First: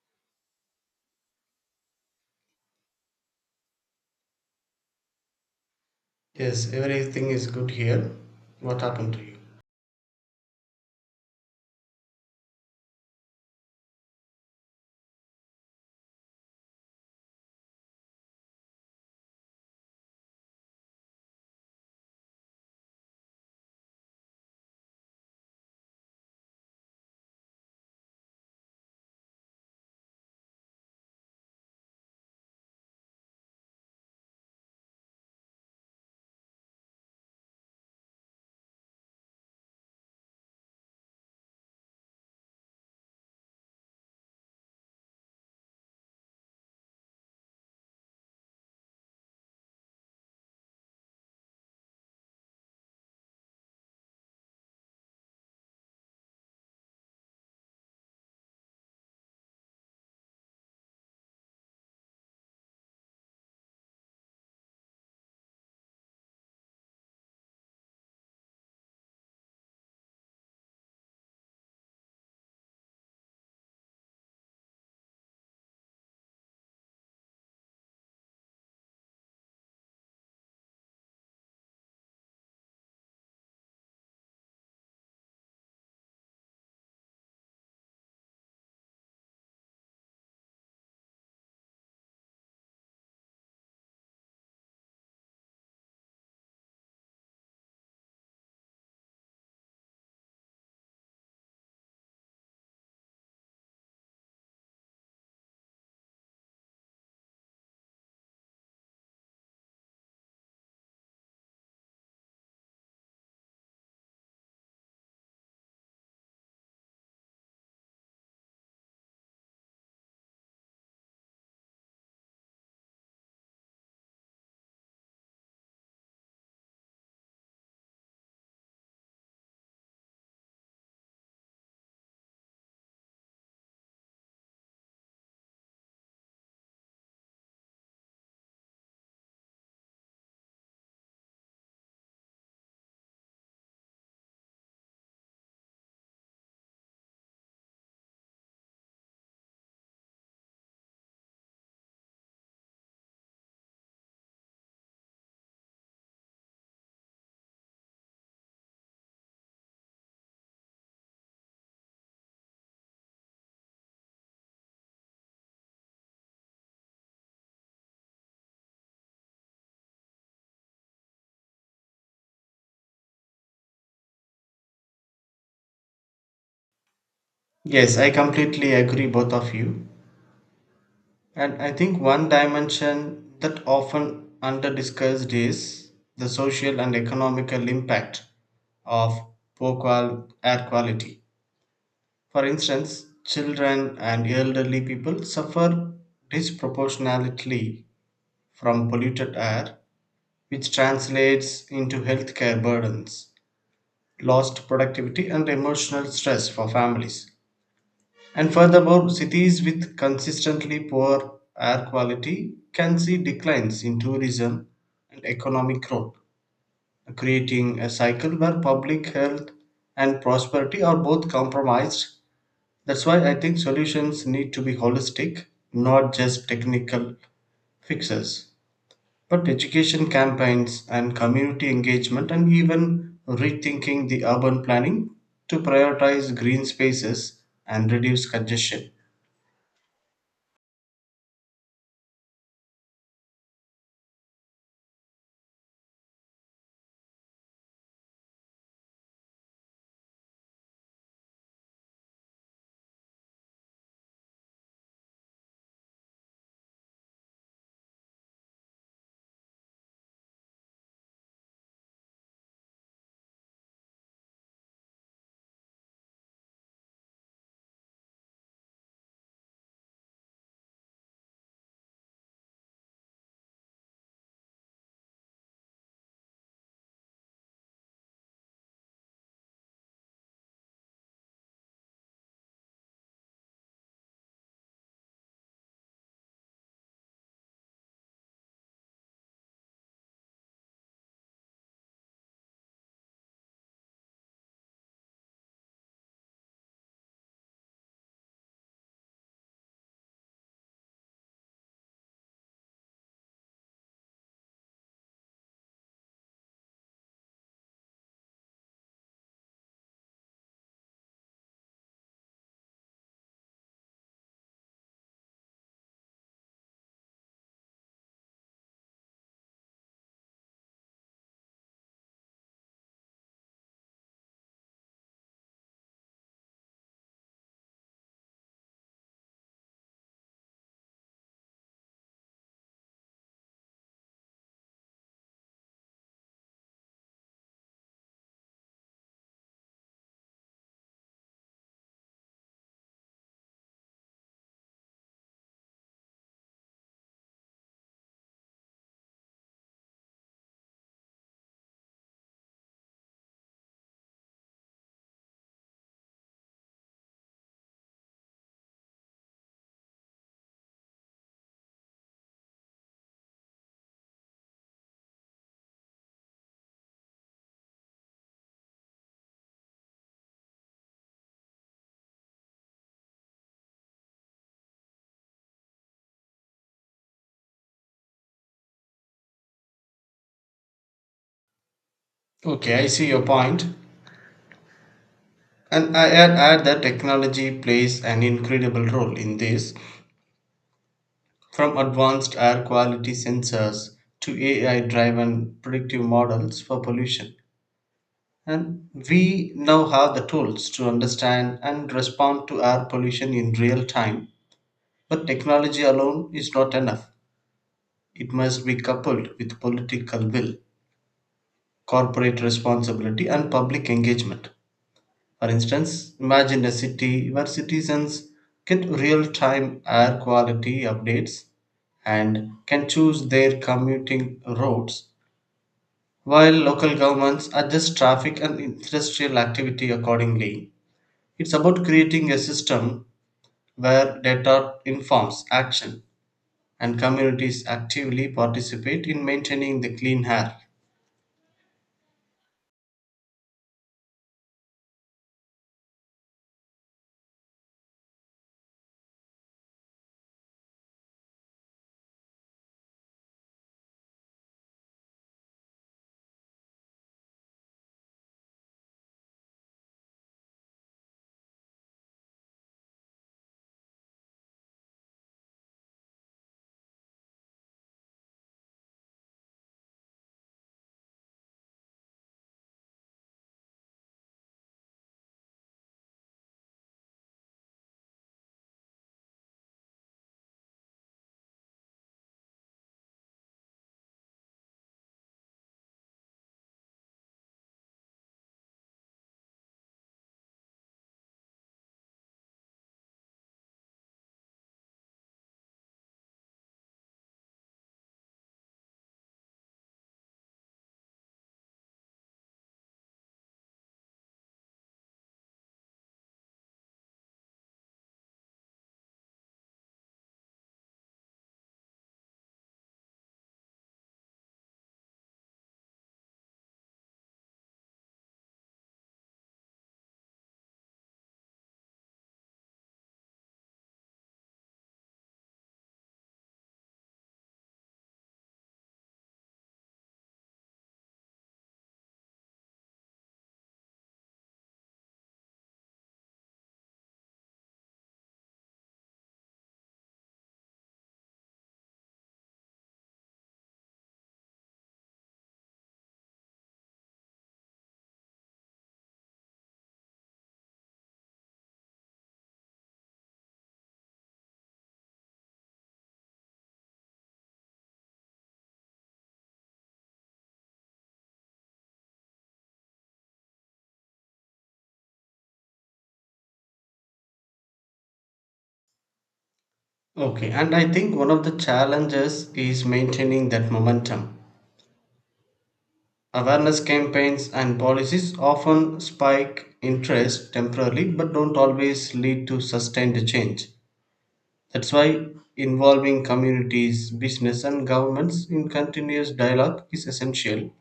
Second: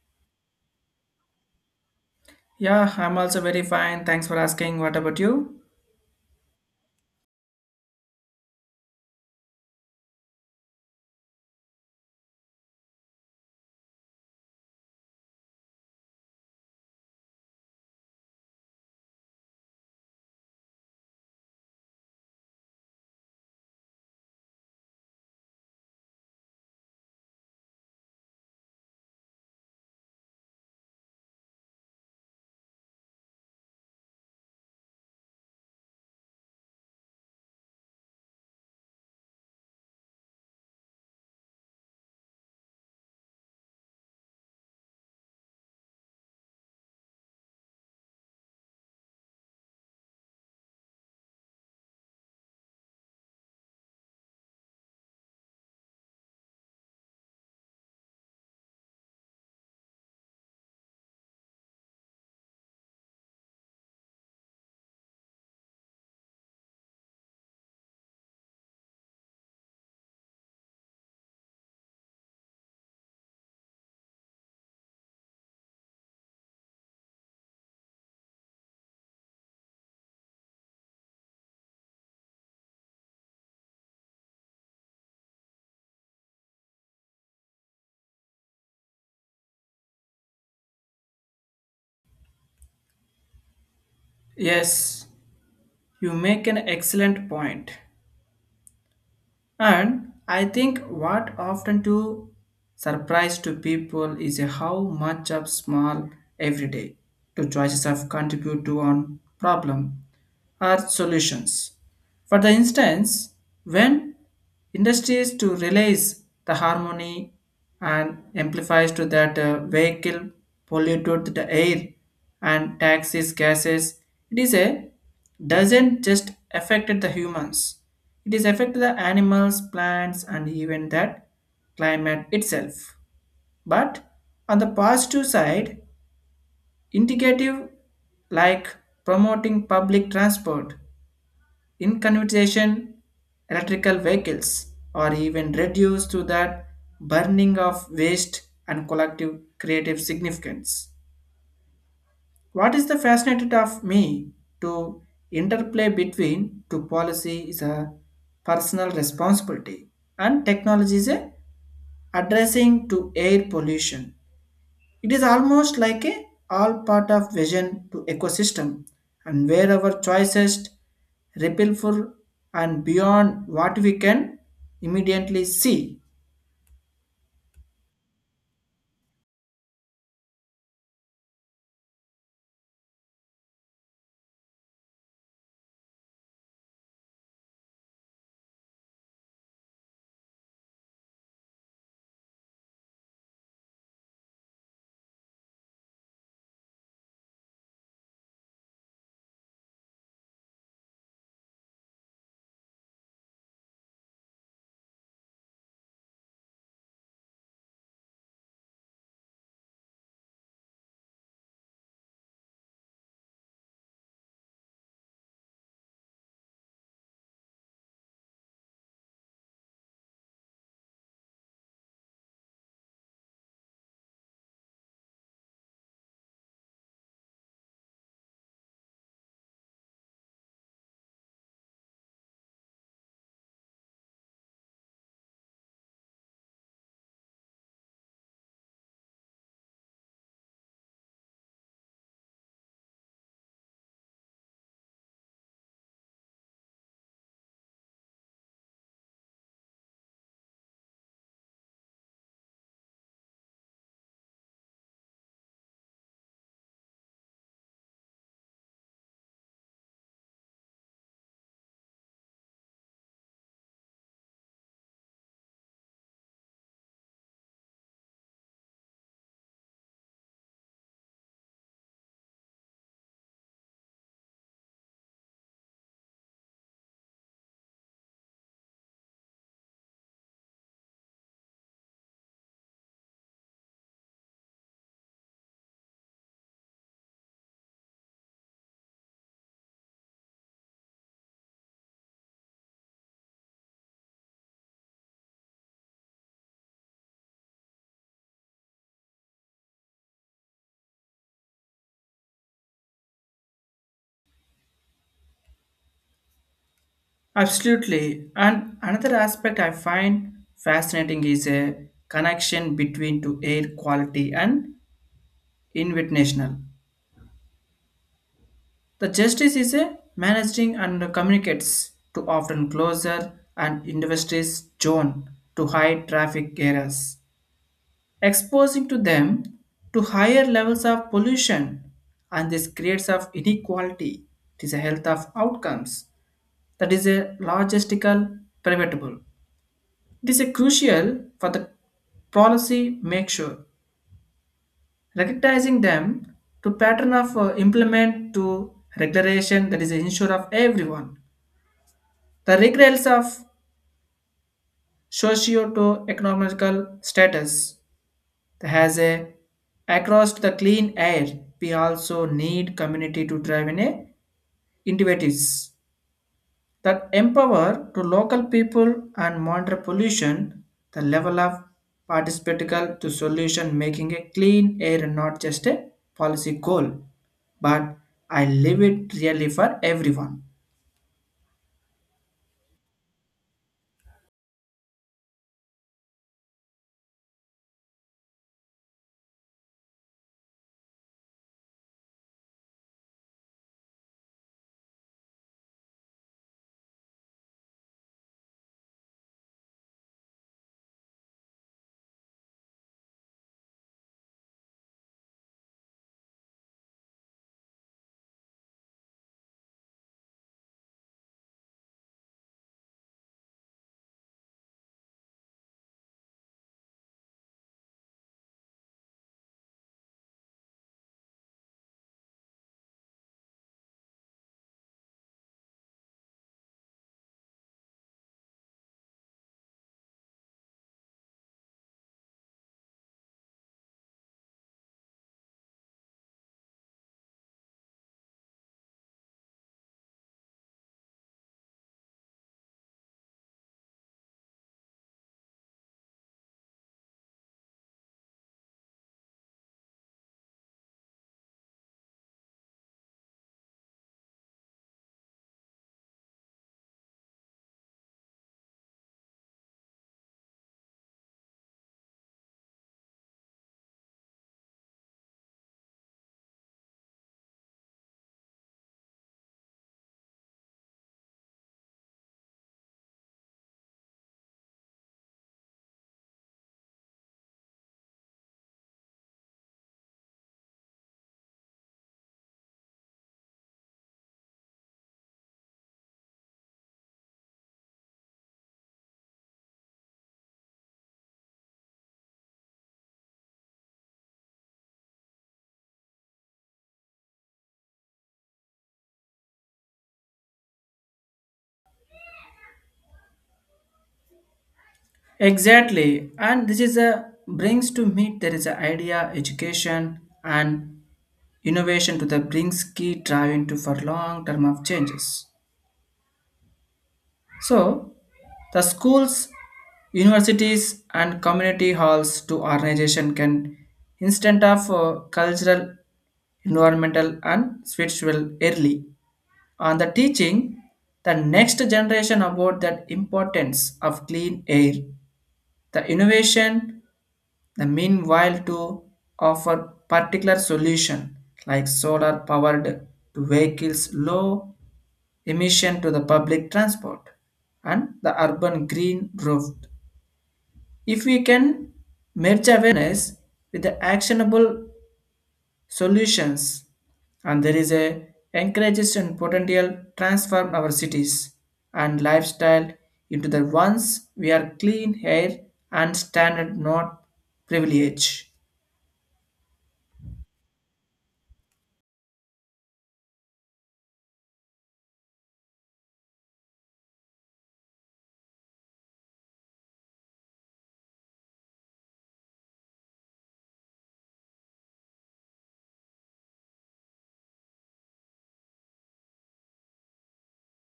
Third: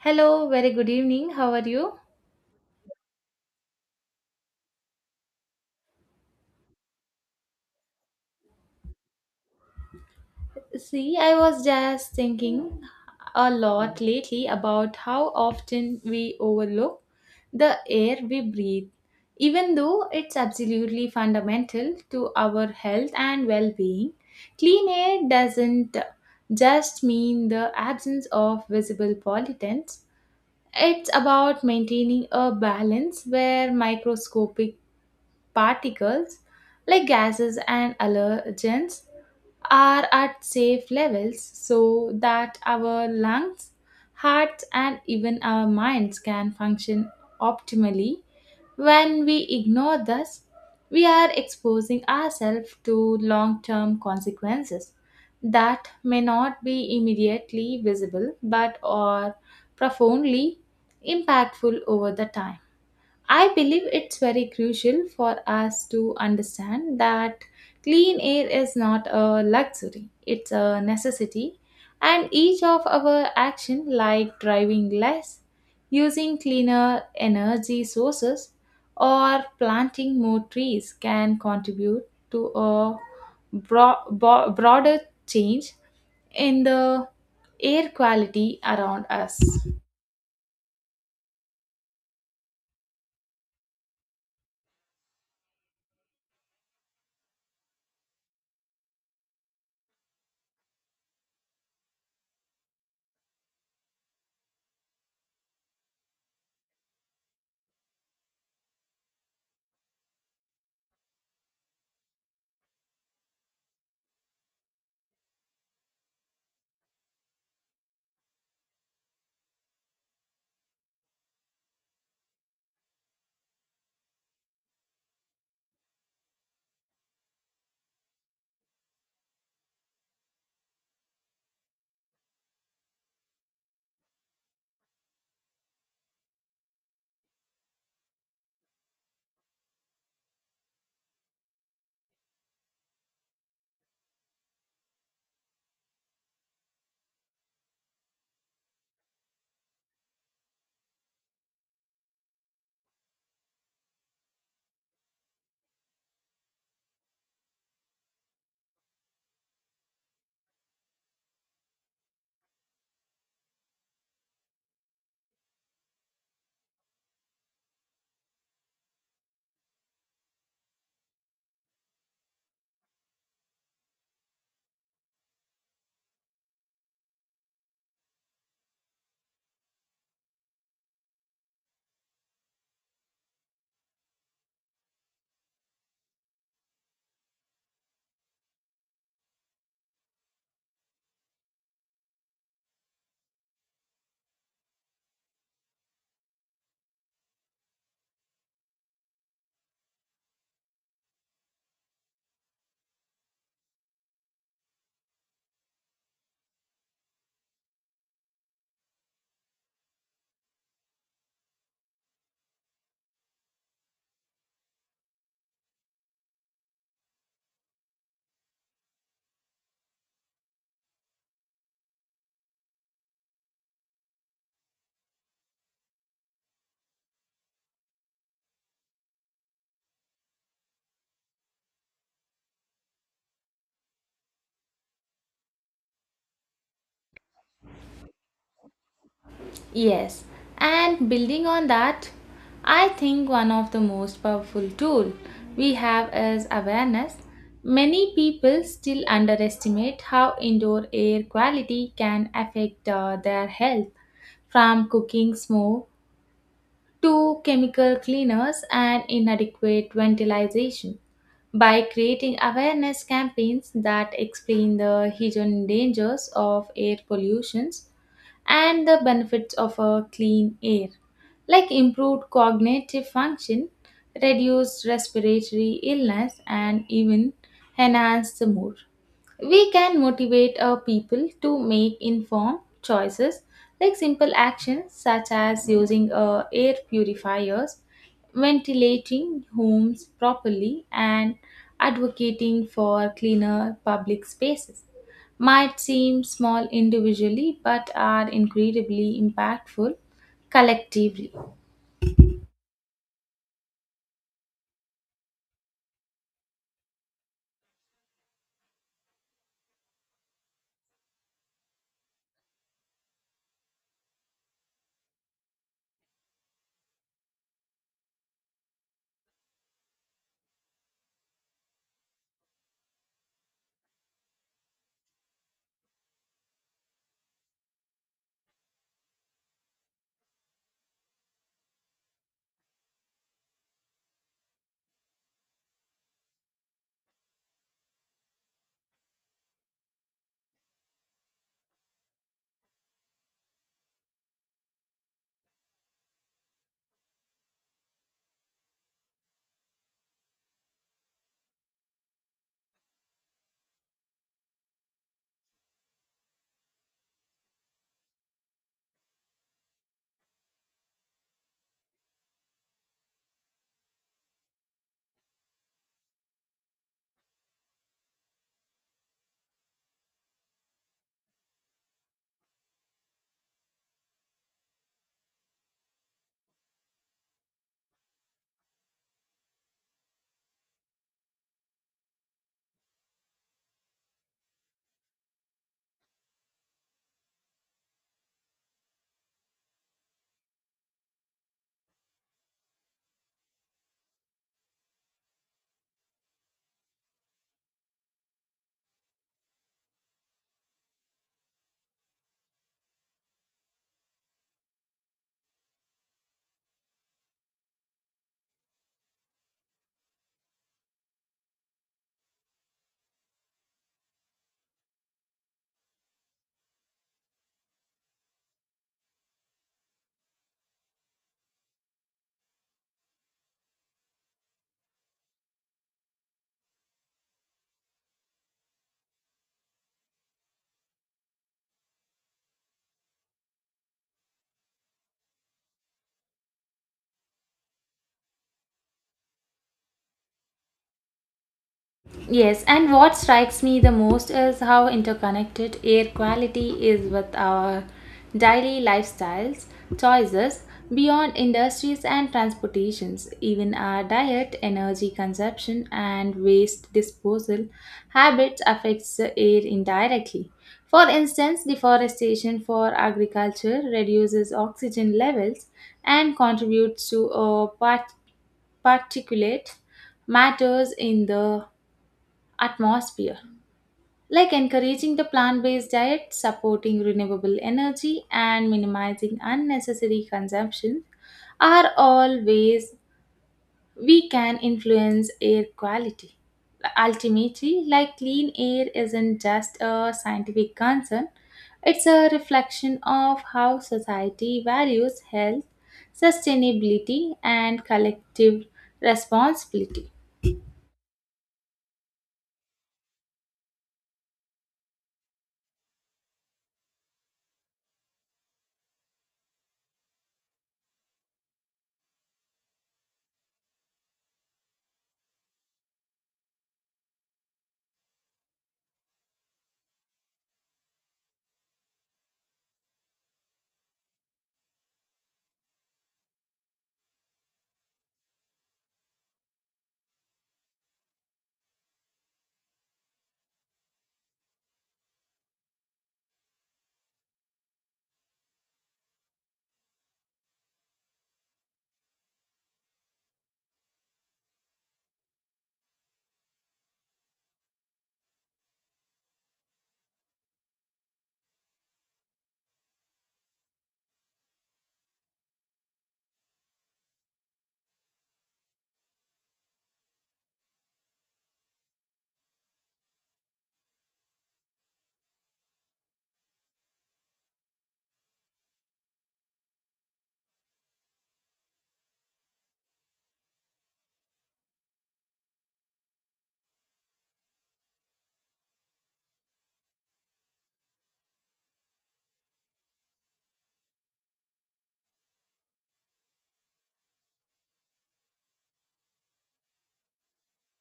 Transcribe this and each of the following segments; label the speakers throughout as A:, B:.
A: Hello, very good evening. How are you?
B: Yeah, I'm also very fine. Thanks for asking. What about you?
C: Yes, everything is good here. What happened to you?
A: See, I was just thinking a lot lately about how often we overlook the air we breathe, even though it's absolutely fundamental to our health and well being. Clean air doesn't just mean the absence of visible pollutants, it's about maintaining a balance where microscopic particles like gases and allergens are at safe levels so that our lungs, hearts, and even our minds can function optimally. When we ignore this, we are exposing ourselves to long term consequences that may not be immediately visible but are profoundly impactful over the time. I believe it's very crucial for us to understand that clean air is not a luxury, it's a necessity, and each of our action like driving less, using cleaner energy sources, or planting more trees can contribute to a broader change in the air quality around us.
B: Yes, you make an excellent point. And I think what often to surprise to people is how much of small everyday to choices of contribute to on problem are solutions. For the instance, when industries to release the harmony and amplifies to that vehicle polluted the air and taxes gases, it is a doesn't just affect the humans. It is affect the animals, plants, and even that climate itself. But on the positive side, indicative like promoting public transport in conversation, electrical vehicles are even reduced to that burning of waste and collective creative significance. What is the fascinated of me to interplay between two policy is a personal responsibility and technology is a addressing to air pollution it is almost like a all part of vision to ecosystem and where our choices ripple for and beyond what we can immediately see.
C: Yes, I completely agree, both of you. And I think one dimension that often under discussed is the social and economical impact of air quality. For instance, children and elderly people suffer disproportionately from polluted air, which translates into healthcare burdens, lost productivity, and emotional stress for families. And furthermore, cities with consistently poor air quality can see declines in tourism and economic growth, creating a cycle where public health and prosperity are both compromised. That's why I think solutions need to be holistic, not just technical fixes, but education campaigns and community engagement, and even rethinking the urban planning to prioritize green spaces and reduce congestion.
A: Yes, and building on that, I think one of the most powerful tool we have is awareness. Many people still underestimate how indoor air quality can affect their health, from cooking smoke to chemical cleaners and inadequate ventilation. By creating awareness campaigns that explain the hidden dangers of air pollutions and the benefits of a clean air, like improved cognitive function, reduced respiratory illness, and even enhanced the mood. We can motivate our people to make informed choices like simple actions such as using air purifiers, ventilating homes properly, and advocating for cleaner public spaces. Might seem small individually but are incredibly impactful collectively.
B: Absolutely. And another aspect I find fascinating is a connection between to air quality and invitational. The justice is a managing and communicates to often closer and industries zone to high traffic areas exposing to them to higher levels of pollution and this creates of inequality it is a health of outcomes that is a logistical preventable it is a crucial for the policy make sure recognizing them to pattern of implement to regulation that is ensure of everyone the regulates of socio to economical status. That has a across the clean air. We also need community to drive in a innovatives that empower to local people and monitor pollution. The level of participatical to solution making a clean air not just a policy goal, but I live it really for everyone.
C: Okay, I see your point. And I add that technology plays an incredible role in this, from advanced air quality sensors to AI driven predictive models for pollution. And we now have the tools to understand and respond to air pollution in real time. But technology alone is not enough. It must be coupled with political will, corporate responsibility, and public engagement. For instance, imagine a city where citizens get real time air quality updates and can choose their commuting routes, while local governments adjust traffic and industrial activity accordingly. It's about creating a system where data informs action and communities actively participate in maintaining the clean air.
A: Yes, and what strikes me the most is how interconnected air quality is with our daily lifestyles, choices, beyond industries and transportations. Even our diet, energy consumption, and waste disposal habits affects the air indirectly. For instance, deforestation for agriculture reduces oxygen levels and contributes to a particulate matters in the atmosphere, like encouraging the plant based diet, supporting renewable energy, and minimizing unnecessary consumption, are all ways we can influence air quality. Ultimately, like clean air isn't just a scientific concern, it's a reflection of how society values health, sustainability, and collective responsibility.
B: Exactly, and this is a brings to me there is an idea education and innovation to the brings key driving to for long term of changes. So, the schools, universities, and community halls to organization can instant of cultural, environmental, and spiritual early. On the teaching, the next generation about that importance of clean air, the innovation. The meanwhile to offer particular solution like solar powered to vehicles low emission to the public transport and the urban green roof. If we can merge awareness with the actionable solutions and there is a encourages and potential transform our cities and lifestyle into the ones we are clean air and standard not privilege.
C: Okay, and I think one of the challenges is maintaining that momentum. Awareness campaigns and policies often spike interest temporarily but don't always lead to sustained change. That's why involving communities, business, and governments in continuous dialogue is essential.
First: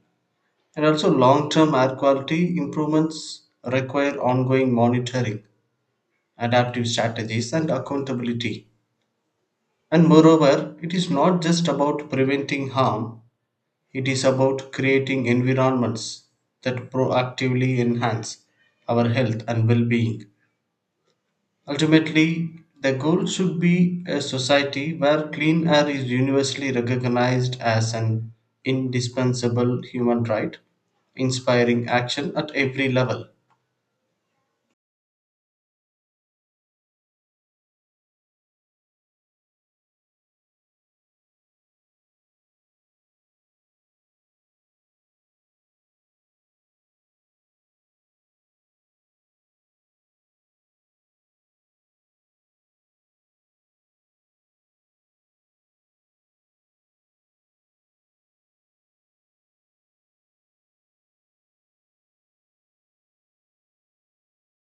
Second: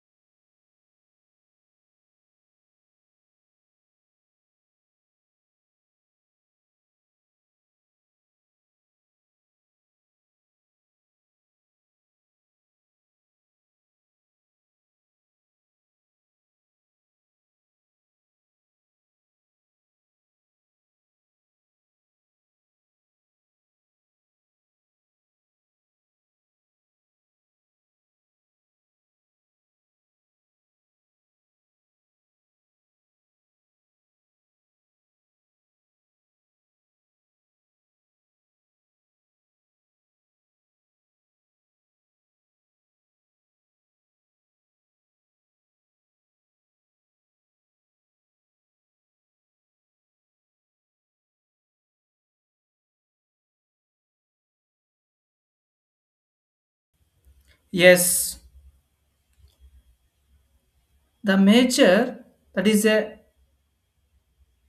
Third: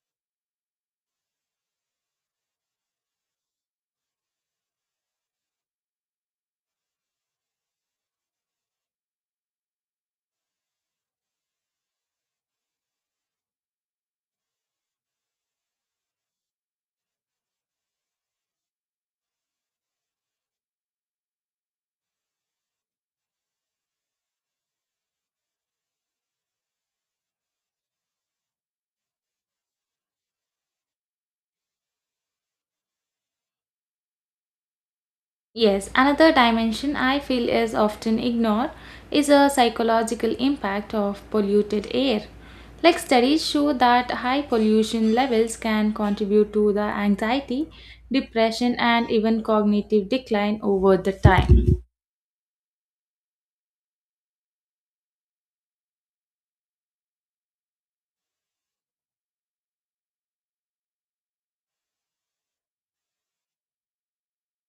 C: And also, long term air quality improvements require ongoing monitoring, adaptive strategies, and accountability. And moreover, it is not just about preventing harm, it is about creating environments that proactively enhance our health and well being. Ultimately, the goal should be a society where clean air is universally recognized as an indispensable human right, inspiring action at every level.
A: Yes, another dimension I feel is often ignored is a psychological impact of polluted air. Like studies show that high pollution levels can contribute to the anxiety, depression and even cognitive decline over the time.
B: Yes, the major that is a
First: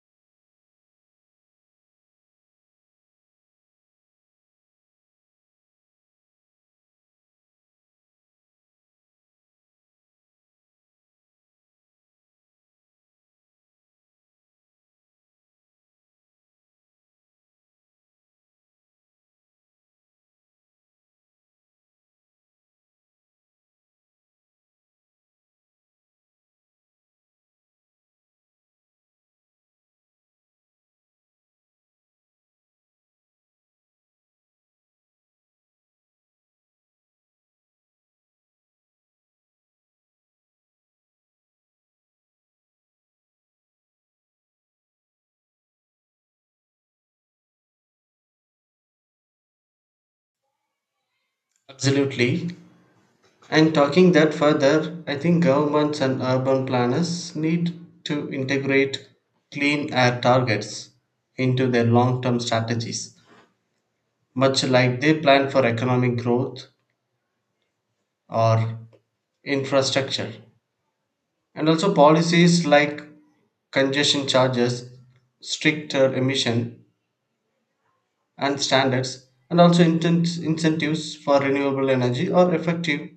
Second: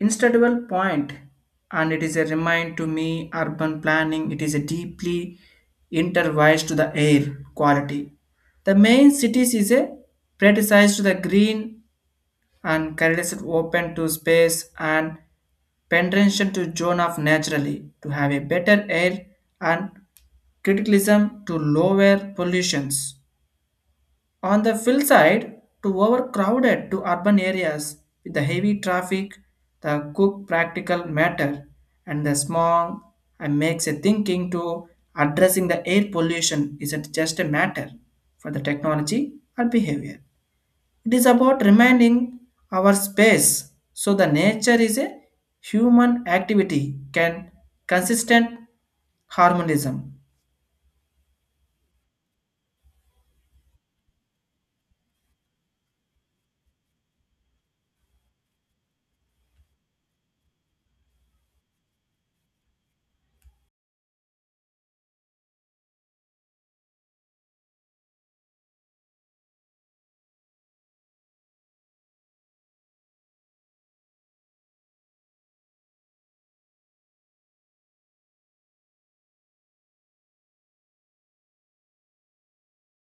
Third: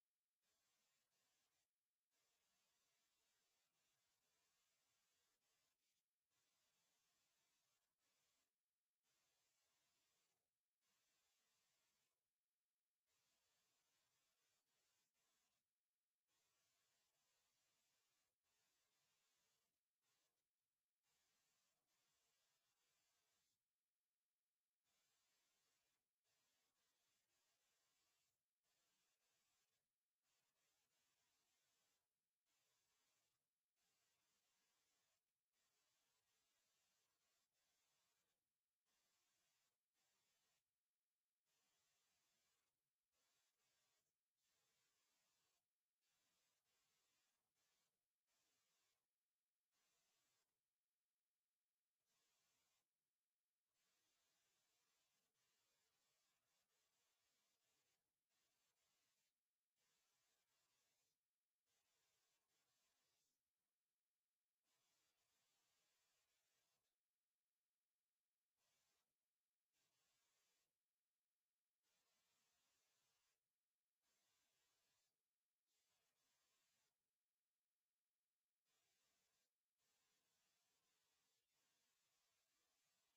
B: instable point and it is a remind to me urban planning it is a deeply intertwined to the air quality. The main cities is a prioritized to the green and corridors open to space and penetration to zone of naturally to have a better air and criticism to lower pollutions. On the fill side, to overcrowded to urban areas with the heavy traffic, the cook practical matter and the smog and makes a thinking to addressing the air pollution isn't just a matter for the technology or behavior. It is about reminding our space so the nature is a human activity can consistent harmonism.
C: Absolutely. And talking that further, I think governments and urban planners need to integrate clean air targets into their long term strategies much like they plan for economic growth or infrastructure. And also policies like congestion charges, stricter emission and standards, and also incentives for renewable energy are effective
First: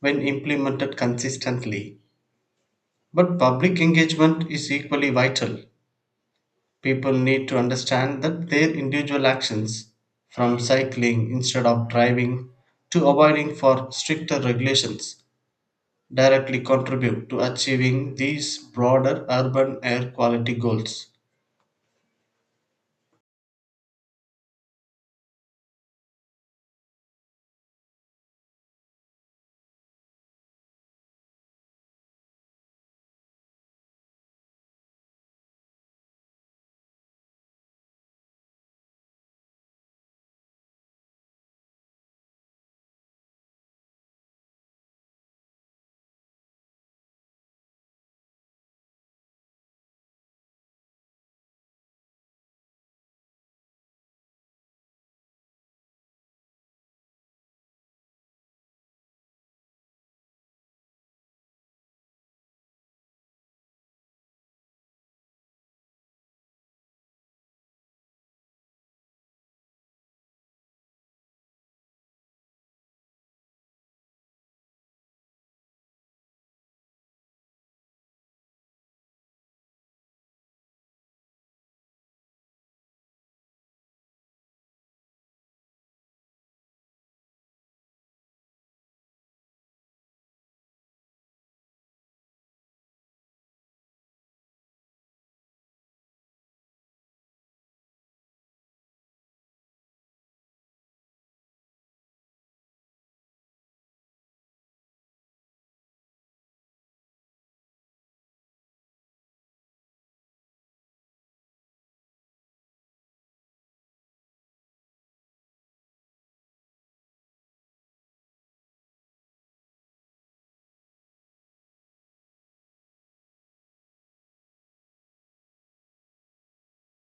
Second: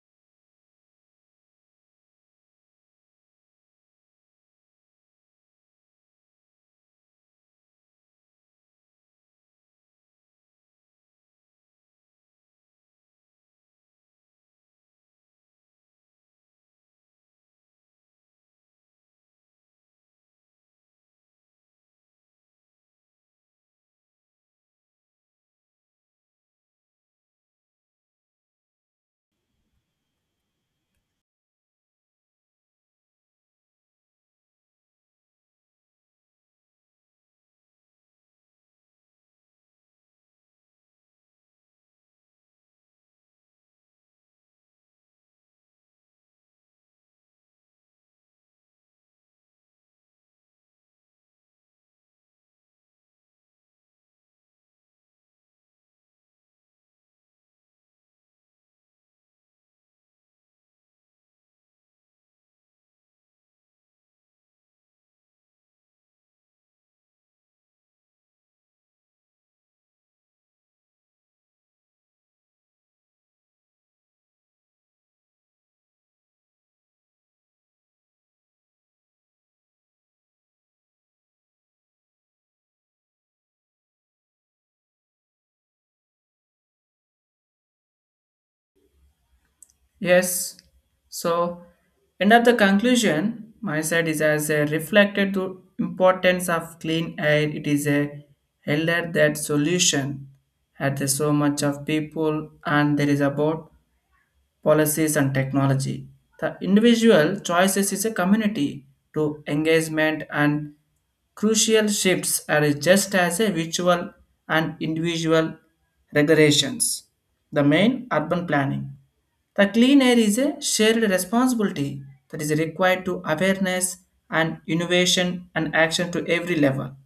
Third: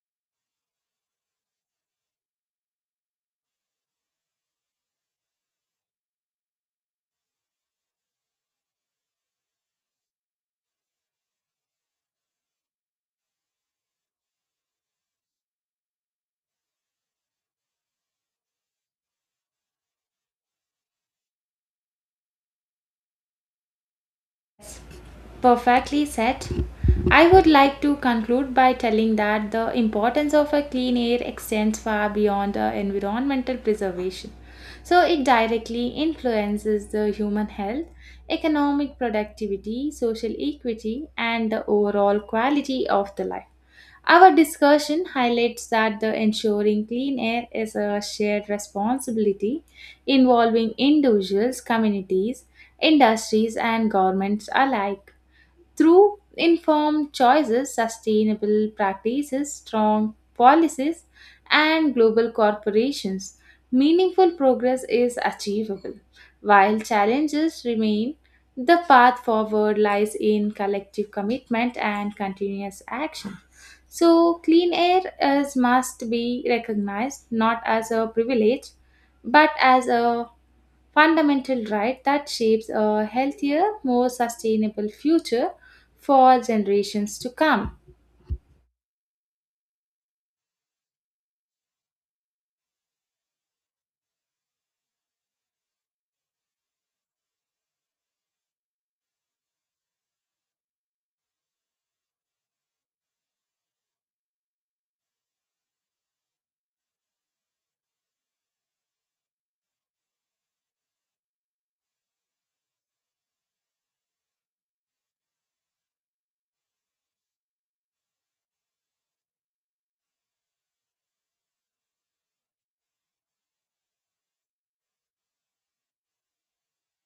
C: when implemented consistently. But public engagement is equally vital. People need to understand that their individual actions, from cycling instead of driving to avoiding for stricter regulations, directly contribute to achieving these broader urban air quality goals.
A: Perfectly said. I would like to conclude by telling that the importance of a clean air extends far beyond the environmental preservation. So it directly influences the human health, economic productivity, social equity, and the overall quality of the life. Our discussion highlights that the ensuring clean air is a shared responsibility involving individuals, communities, industries, and governments alike. Through informed choices, sustainable practices, strong policies, and global corporations, meaningful progress is achievable. While challenges remain, the path forward lies in collective commitment and continuous action. So, clean air is must be recognized not as a privilege but as a fundamental right that shapes a healthier, more sustainable future for generations to come.
B: Yes. So, end of the conclusion, my side is as a reflected to importance of clean air. It is a elder that solution at the so much of people and there is about policies and technology. The individual choices is a community to engagement and crucial shifts are just as a virtual and individual regulations. The main urban planning. The clean air is a shared responsibility that is required to awareness and innovation and action to every level.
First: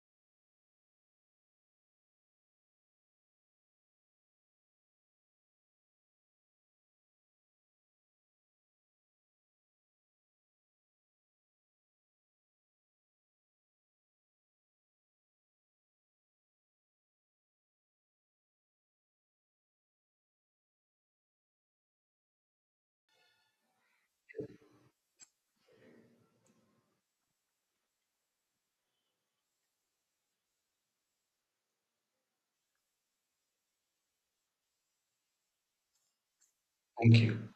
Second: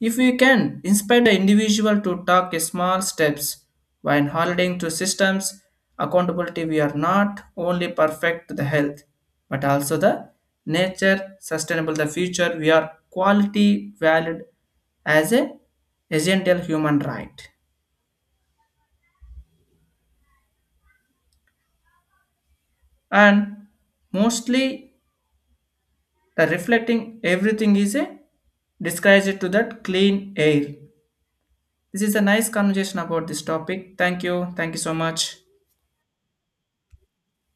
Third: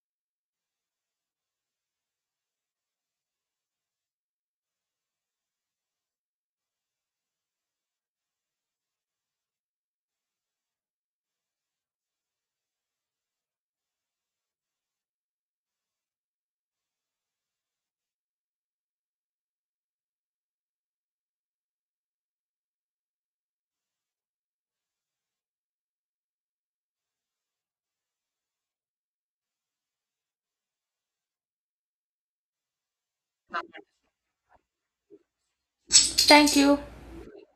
B: If we can inspire the individual to take small steps while holding to systems accountability, we are not only perfect to the health, but also the nature, sustainable the future. We are quality valued as a essential human right and mostly the reflecting everything is a disguise to that clean air. This is a nice conversation about this topic. Thank you. Thank you so much.
A: Thank you.
C: Thank you.